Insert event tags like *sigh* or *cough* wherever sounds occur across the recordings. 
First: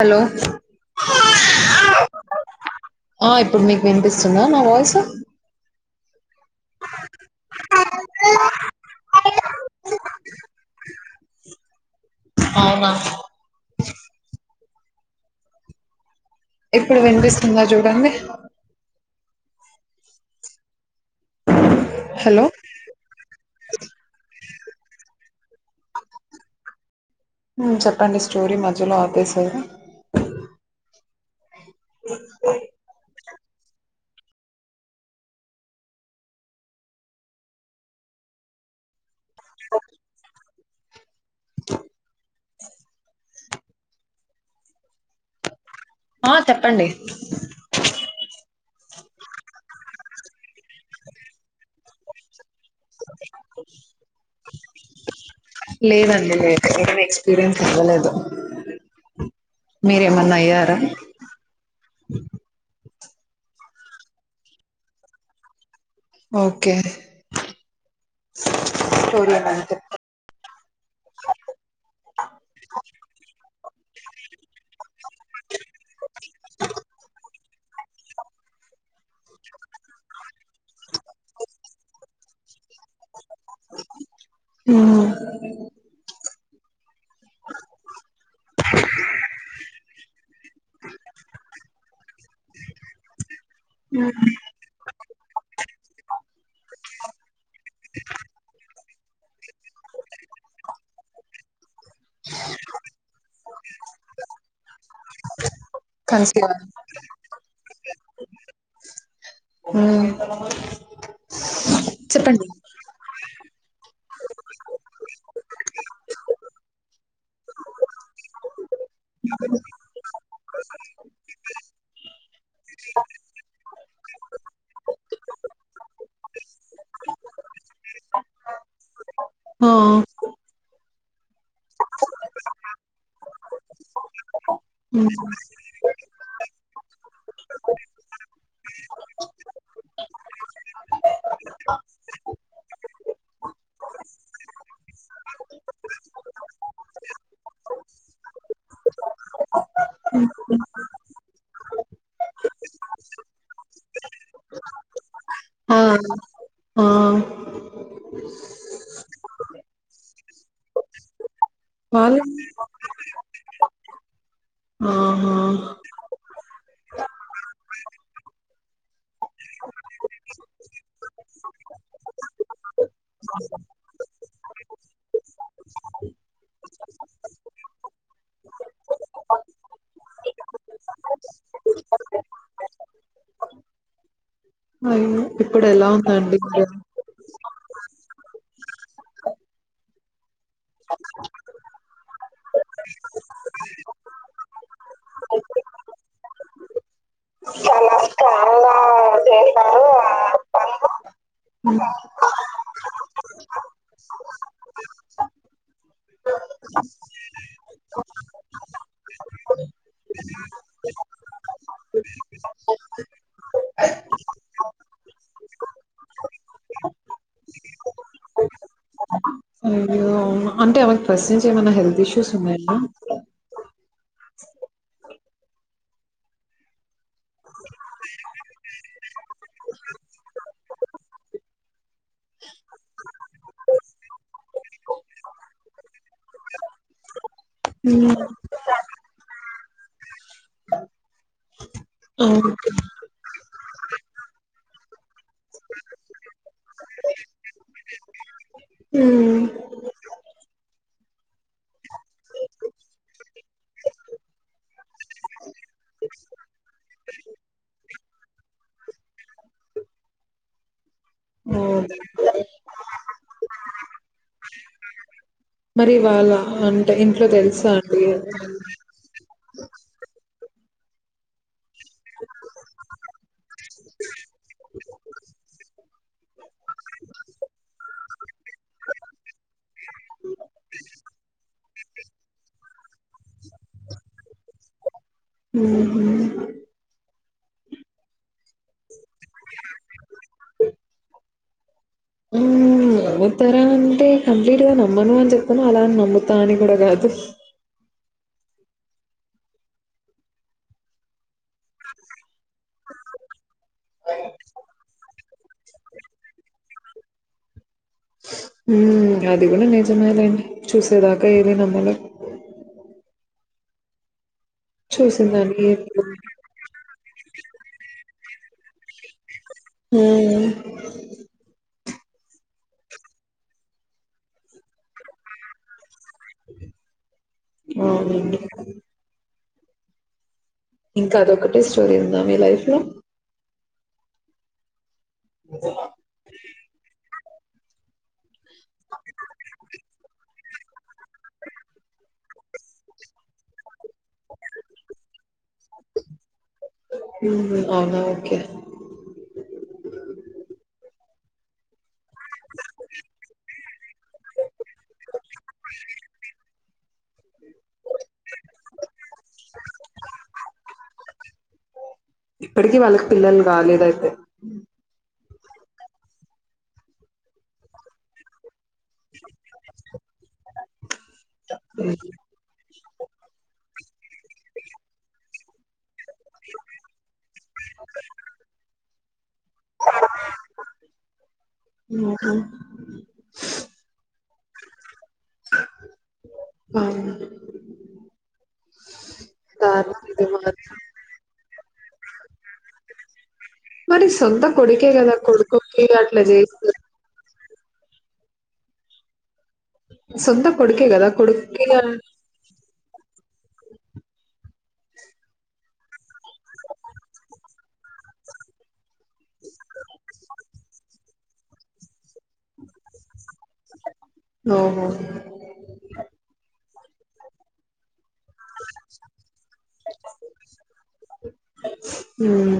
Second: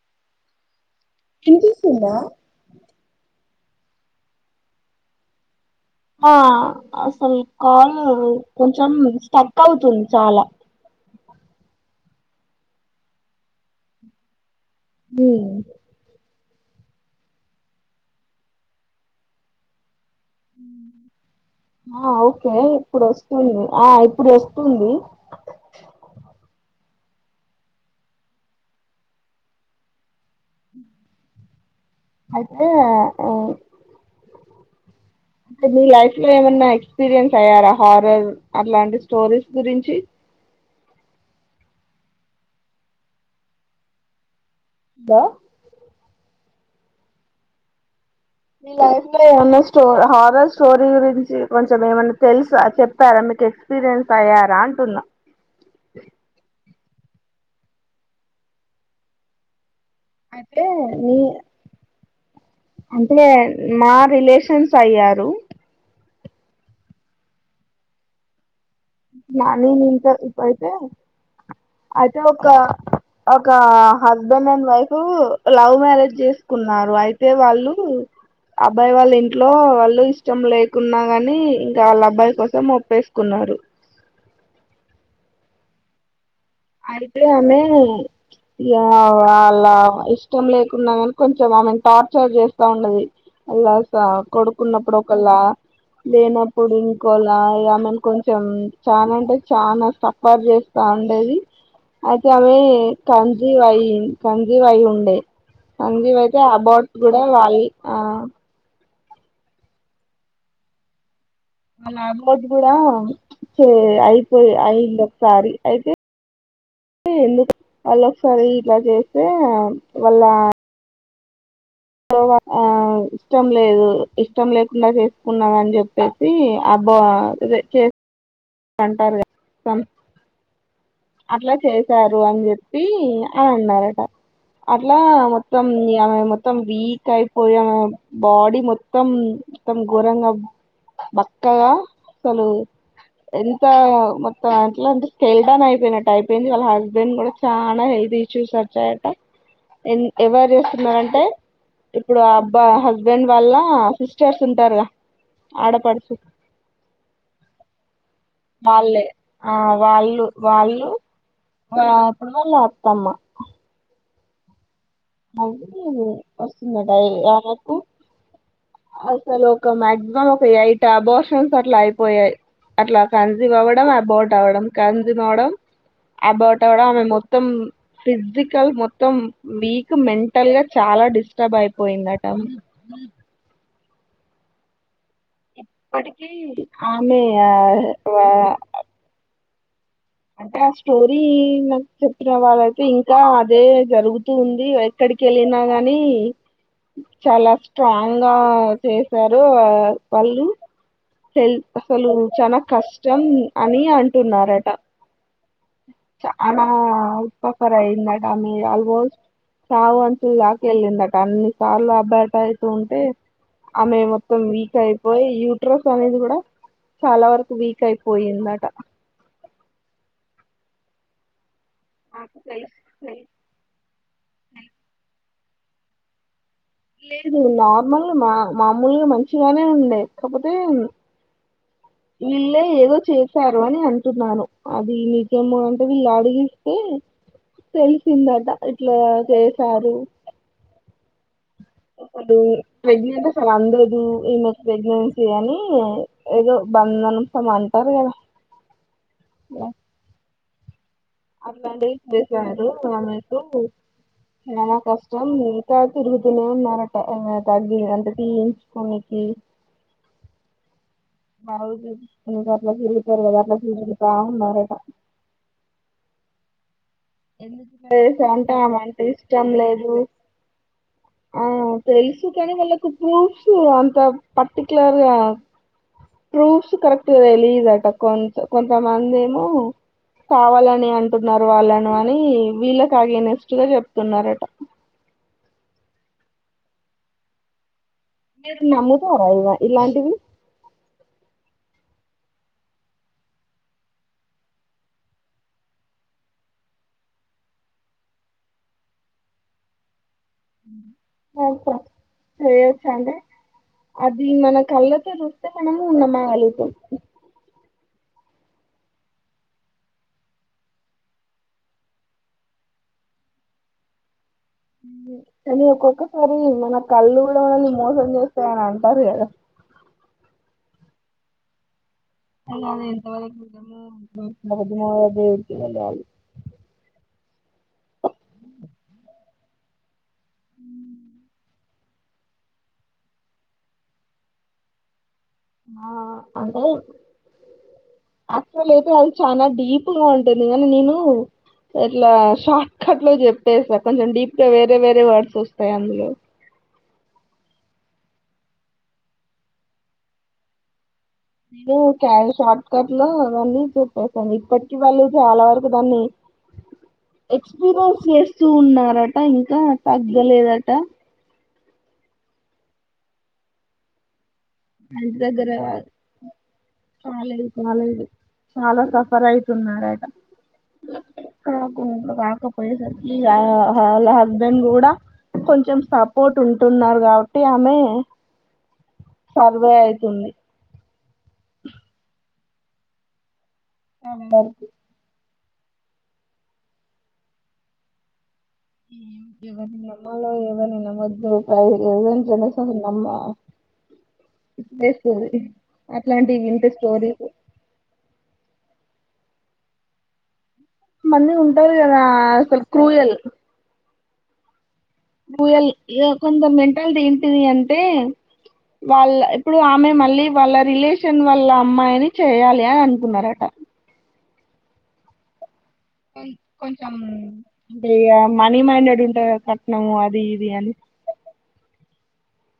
Hello చూపిస్తుందా ఆ ఇప్పుడు మీకు వినిపిస్తుందా నా వాయిస్ ఆ అసల్ కాల్ కొంచెం స్టక్ ఐతుంది చాలా అవునా మ్మ్ ఇప్పుడు వినిపిస్తుందా జుడండి మ్మ్ ఆ హలో ఓకే ఇప్పుడు ఓస్తుంది ఆ ఇప్పుడు వస్తుంది మ్మ్ చెప్పండి స్టోరీ మధ్యలో ఆపేసారు ఐతే ఆ అ ఆ అంటే మీ లైఫ్ లో ఏమన్నా ఎక్స్పీరియన్స్ అయ్యారా హారర్ అట్లాంటి స్టోరీస్ గురించి బా ఆ చెప్పండి మీ లైఫ్ లో ఏమన్నా స్టో హారర్ స్టోరీ గురించి కొంచెం ఏమన్నా తెల్సా చెప్పారా మీకు ఎక్స్పీరియన్స్ అయ్యారా అంటున్నా నేనేం ఎక్స్పీరియన్స్ అవ్వలేదు మీరేమన్నా అయితే అయ్యారా నీ అంటే మా రిలేషన్స్ అయ్యారు ఓకే స్టోరీ ఏమన్నా మలి చెప్తా నింకా ఇప్పుడయితే అయితే ఒక ఒక husband and wife love marriage జేస్కున్నారు అయితే వాళ్ళు అబ్బాయి వాళ్ళ ఇంట్లో వాళ్ళు ఇష్టం లేకున్నా గానీ ఇంకా ఆళ్ళ అబ్బాయి కోసం ఒప్పేస్కున్నారు మ్మ్ ఆడితే ఆమె ఈగా వాళ్ళ ఇష్టం లేకున్నా గాని కొంచెం ఆమెను ట చార్చేస్తా ఉండేది అలా స కొడుకున్నప్పుడు ఒకలా లేనప్పుడు ఇ కోలా ఈగమేని కొంచెం చాన అంటే చానా సఫర్ జేస్తా ఉండేది అయితే ఆమె కాన్సివివ్ అయి కాన్సివయిండే కాన్సివయితే కన్సివ్ అబౌట్ గూడా వాళి ఆ మ్మ్ మళ్ళ నాగరాజ్గూడ సే ఐతే అయింది ఒకసారి అయితే ఎందుకు వల్లోకసారి ఇట్లా జేస్తే వాళ్ళ ఆ ఇష్టం లేదు ఇష్టం లేకుండా చేసుకున్నాగని చెప్పేసి అ బా ఇదే చేసుకు అంటారు గదా ఆ అట్లా చేసారు అని జేప్పి అన్ అన్నారంట అట్లా మ్, మొత్తం ఇగ ఆమె మొత్తం వీక్ అయిపోయా ఆమె బాడీ మొత్తం మొత్తం ఘోరంగా బక్కగా అసలు ఎంత మోత్ అట్లంటె స్కెలిటన్ అయి అయిపోయినట్టైపోయింది వాళ్ళ హస్బెండ్ గూడా చాలా హెల్త్ ఇష్యూస్ ఒచ్చాయంట ఎద్ ఎవర్చుతున్నారంటే ఇప్పుడు అబ్బా హస్బెండ్ వళ్ల్ళ సిస్టర్స్ ఉంటారుగా ఆడపడుచు. ఆహ్ వాళ్ళే ఆహ్ వాళ్ళు వాళ్ళు. ఆహ్ వాళ్ళు అప్పుడు వాల అత్తమ్మా. ఆహా అందుకు వస్తుంద డైలీగ ఆమెకు అసలు ఒక మాక్సిమం ఒక ఎయిటబోషన్స్ అట్లా అయిపోయాయి అట్లా కాన్సెవ్ అవ్వడం ఆ బోట్ అవ్వడం కాన్సీవ్ అవడం అబొట్ అవ్వడం ఆమె మొత్తం ఫిజిక్ అయ్యి మొత్తం వీక్ మెంటల్ గా చాలా డిస్టర్బ్ అయిపోయిందట అయ్యో ఇప్పుడు ఎలా ఇప్పటికి ఉందండి మరి ఆమె ఆహ్ వా. అంటే ఆ స్టోరీ నాకు చెప్పిన వాళ్ళయితే ఇంకా అదే జరుగుతూ ఉంది ఎక్కడి. ఆడికి వేళ్ళినా గాని. చాలా స్ట్రాంగ్ గా చాలా చేసారు చేశారు ఆ వాళ్ళు. హెల్ అసలు చాలా కష్టం అని అంటున్నారట. చాన *unintelligible* మీరు ఆల్మోస్ట్. చావు అంచులు దాక వెళ్ళిందట అన్నిసార్లు అబాట్ అయితుంటే. ఆమె మొత్తం వీక్ అయిపోయి యూట్రస్ అనేది కూడా. చాలా వరకు వీక్ అయిపోయిందట. అయ్యో అంటే ఆమెకి ఫస్ట్ నుంచి ఏమైనా హెల్త్ ఇష్యూస్ నాకు ఉన్నాయా. తెలుసు లేదు నార్మల్గా మా మామూలుగా మంచిగానే ఉండే కాకపోతే. వీళ్ళే ఏదో చేశారు అని అంటున్నాను అది నీజమో అంటే వీళ్ళు అడిగిస్తే. హ్మ్. తెలిసిందట ఇట్లా చేసారు. అవును ప్రగ్నెంటే అసలు అందదు ఈమె ప్రెగ్నెన్సీ అని ఏదో బందను. *unintelligible* అంటారు కదా. హ్మ్. అట్లాంటివి చేశారు అమెకు. చాల కష్టం ఇంకా తిరుగుతూనే ఉన్నారంటా తగ్గి అంటే తీయించుకోనికి. ఉమ్. ఆయిల్ ఓకే పెట్టిచ్చుకొని గట్ల తిరుగుతారు కదా అట్ల తిరుగితా ఉన్నరట. మరి వాళ అంటే ఇంట్లో ఎందుకు తెలుసా ఇట్లా అండి. చేశా అంటే ఆమె అంటే ఇష్టం లేదు. ఆహ్ తెలుసు కానీ వాళ్ళకు ప్రూఫ్స్ అంత పర్టికులర్గా. ప్రూఫ్స్ కరెక్ట్గా తెలిదట కొం కొంతమందేమో. కావాలని అంటున్నారు వాళ్ళను. అని వీళ్ళకి అగైనెస్ట్గ చెప్తున్నారట. మ్మ్ మీరు నమ్ముతారా ఇలా ఇలాంటివి. నమ్ముతారా అంటే కంప్లీట్ గా నమ్మను అని చెప్పను అలా నమ్ముతా అని కూడా కాదు. చేయొచ్చా అండి అది మన కళ్ళతో చూస్తే. మనము నమ్మగలుగుతం. ఉమ్ అది కూడ నిజమేలే చూసేదాకా ఏది నమ్మలేం. చూసిందాన్ని కానీ ఎప్పుడు ఒక్కొక్కసారి మన కళ్ళు కూడా మనని మోసం చేస్తాయని అంటారు కదా. ఉమ్. అది ఎంతవరకు నిజమో. అవునండి. ఇంకా అదొకట్టే స్టోరీ ఉందా మీ లైఫ్ లో. ఆహ్ అంటే. అసలు అయితే అది చానా డీపుగా ఉంటుంది కనీ నేను. ఇట్లా షార్ట్ కట్ లో చెప్పేసా కొంచెం డీప్ గా వేరే వేరే వర్డ్స్ వస్తాయి అందులో. ఉమ్ అవునా ఓకే. విను క్యాడి షార్ట్కట్ లో అవన్నీ చెప్పేసాను ఇప్పటికి వాళ్ళు చాలా వరకు దాన్ని ఎక్స్పీరియన్స్ చేస్తూ ఉన్నారట ఇంకా తగ్గలేదట ఇప్పడికి వాళ్ళకి పిల్లలు కాలేదయితే మా ఇంటి దగ్గర కాలేదు కాలేదు. చాలా సఫర్ ఐతుండు ఆయన కాకపోయే సరికి యా వాళ్ల హస్బెండ్ కూడా కొంచెం సాప్. పోటు ఉంటున్నారు కాబట్టి ఆమె. సర్వే అయితుంది ఉహ్మ్ అందరికి ఉమ్ ఎవర్ని నమ్మాలో మాత్రం ఎవర్ని నమోదో మరి సొంత కొడుకే *unintelligible* కదా స్టోరీ కొడుకుకి అట్లా అట్లాంటి వింటే చేస్తరు స్టోరీలు సొంత కొడుకే కదా మంది ఉంటారు కొడుక్కిగా కదా అసలు క్రూయల్ *unintelligible* కొందరి మెంటాల్టీ ఏంటిదంటే వాల్ ఇప్పుడు ఆమె మళ్ళీ వాళ్ళ రిలేషన్ వాళ్ళ అమ్మాయిని చేయ్యాలి అని అనుకున్నారట అవునా కొంచెం ఇగ మనీ మైండెడ్ ఉంటంద్ గద కట్నం అది ఇది అని ఉమ్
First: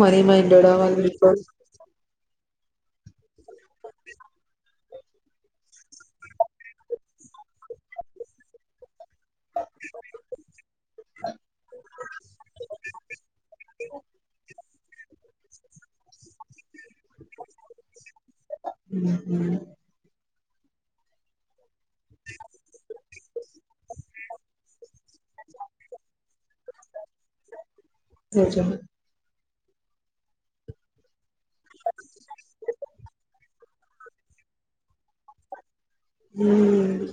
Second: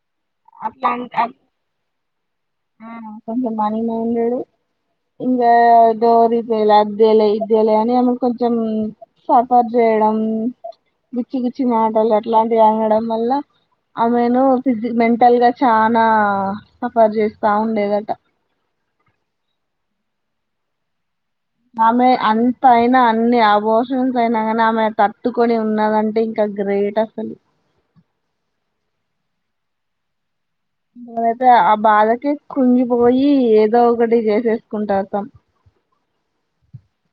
మని మైండెడ్ ఆ వాల్ *unintelligible* ఆ కొంచెం మనీ మైండెడ్ ఇంగా డోరి దేలే అదేలే ఇదేలే అని ఆమెను కొంచెం సఫర్ జేయడం గుచ్చిగుచ్చి మాటల్ అట్లాంటివి ఆనడం వల్ల ఆమెను ఫీజ్ మెంటల్ గా చనా సఫర్ చేస్తా ఉండే దట మ్ హ్ ఆమె అంత అయినా అన్ని అబోషన్స్ అయినా గానీ ఆమె తట్టుకొని ఉన్నదంటే ఇంకా గ్రేట్ అసలు నిజం మొదట ఆ భాదకి కుంగిపోయి ఏదో ఒకటి చేసేస్కుంటా అతం హ్మ్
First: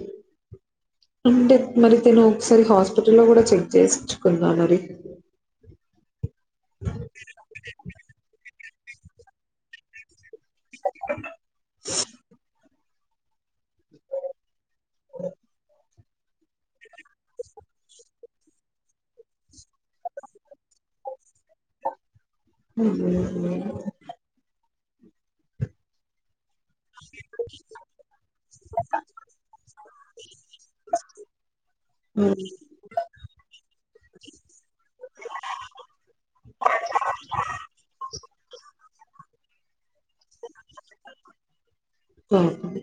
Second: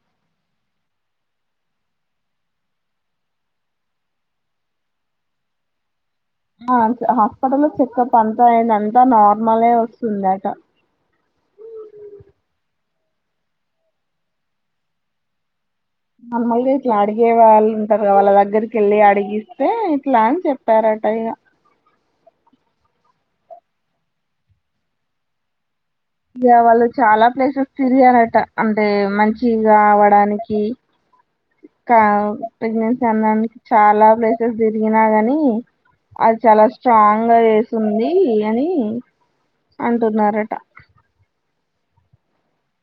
అంటే మరి తాను ఒకసారి హాస్పిటల్లో కూడా చెక్ చేసుకుందా మరి ఆ హాస్పిటల్లో చెకప్ అంతా అయింది అంతా నార్మలే ఒస్తుందట *inaudible* మాములుగా ఇట్లా అడిగే వాళ్ళు ఉంటారు గా వాళ్ళ దగ్గరికి ఏళ్ళి అడిగిస్తే ఇట్లా అని చెప్పార అటా ఇగ ఉహు ఉహ్మ్ ఇగ వాల్ చాలా ప్లేసెస్ తీరగారట అంటే మంచిగా అవ్వడానికి కా హ్మ్. ప్రెగ్నెన్సీ ఆనందుకు చాలా ప్లేసెస్ తిరిగిన గాని అది చాలా స్ట్రాంగ్ గా చేసుంది అని అంటున్నారట ఉహుహ్మ్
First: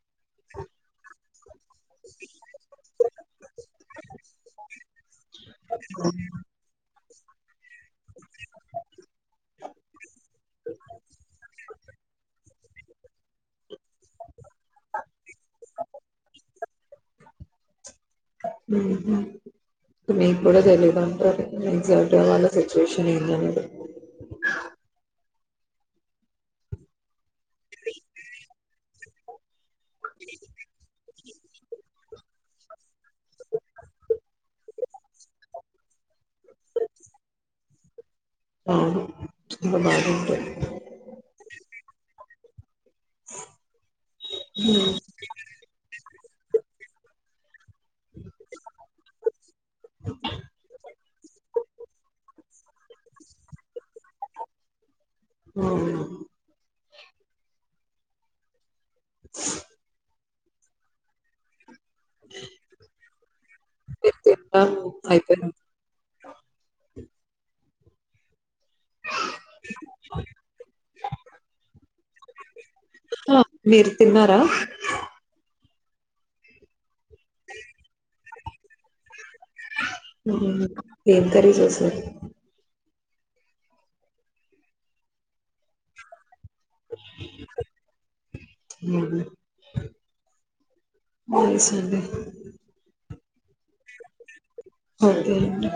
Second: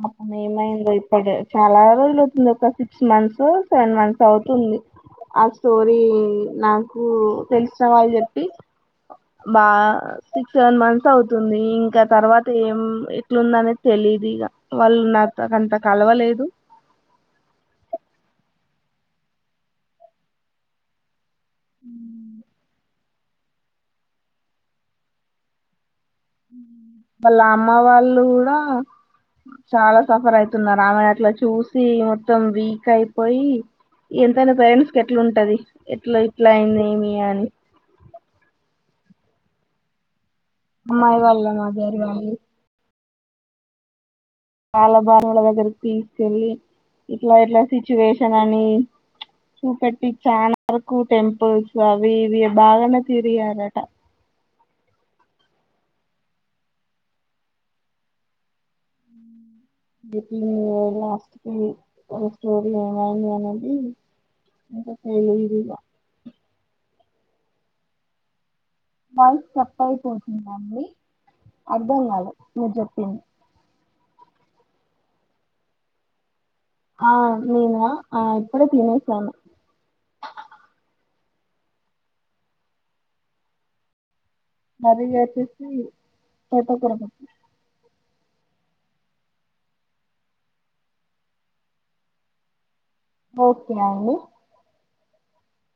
పాపం ఏమైందో ఇపుడు చాలా రోజులు అవుతుంద్ ఒక సిక్స్ మంత్స్ ఒ సెవెన్ మంత్స్ ఒ అవుతుంది ఆ స్టోరీ నాకు తెల్సు *inaudible* మా సిక్స్ సెవెన్ మంత్స్ అవుతుంది ఇంకా తర్వాత ఏం ఇట్లుందని అనేది తెలిద్ ఇగ వాల్ నాతోన్ అంత కలవలేదు మ్ హ్ మీకు కూడా తెలియదుంటారు ఎక్సెక్ట్స్ వాళ్ళ సిచ్యువేషన్ *unintelligible* వాళ్ళా అమ్మ వాళ్ళు గూడా చాలా సఫర్ అయితున్నారు ఆమెని అట్ల చూసి మొత్తం వీక్ అయిపోయి ఎంతైనా పేరెంట్స్ కెట్లుంటది ఎట్ల ఇట్లా అయింది ఇమియా అని అవును *unintelligible* అమ్మాయి వాళ్ళ మదర్ వాళ్ళు వాళ్ళ భార్యల దగ్గరకి తీసుకెళ్ళి ఇట్లా ఇట్లా సిచ్యువేషన్ అని చూపెట్టి చానా వరకు టెంపుల్స్ అవి ఇవి బాగానే తిరిగారట అవునా *unintelligible* తె తిట్టాను ఇంకా అయిపోయినాక తెలియదుగా వాయస్ కట్ అయిపోతుందండి అర్థం గాలే హ మీరు తిన్నారా ఆ నేనా ఆహ్ ఇప్పుడే తీనేసాను మ్మ్. ఏం కర్రీ చేసారు కర్రీ వచ్చేసి తోటకూర పప్పు *inaudible* ఓకే అండి ఒకే అండి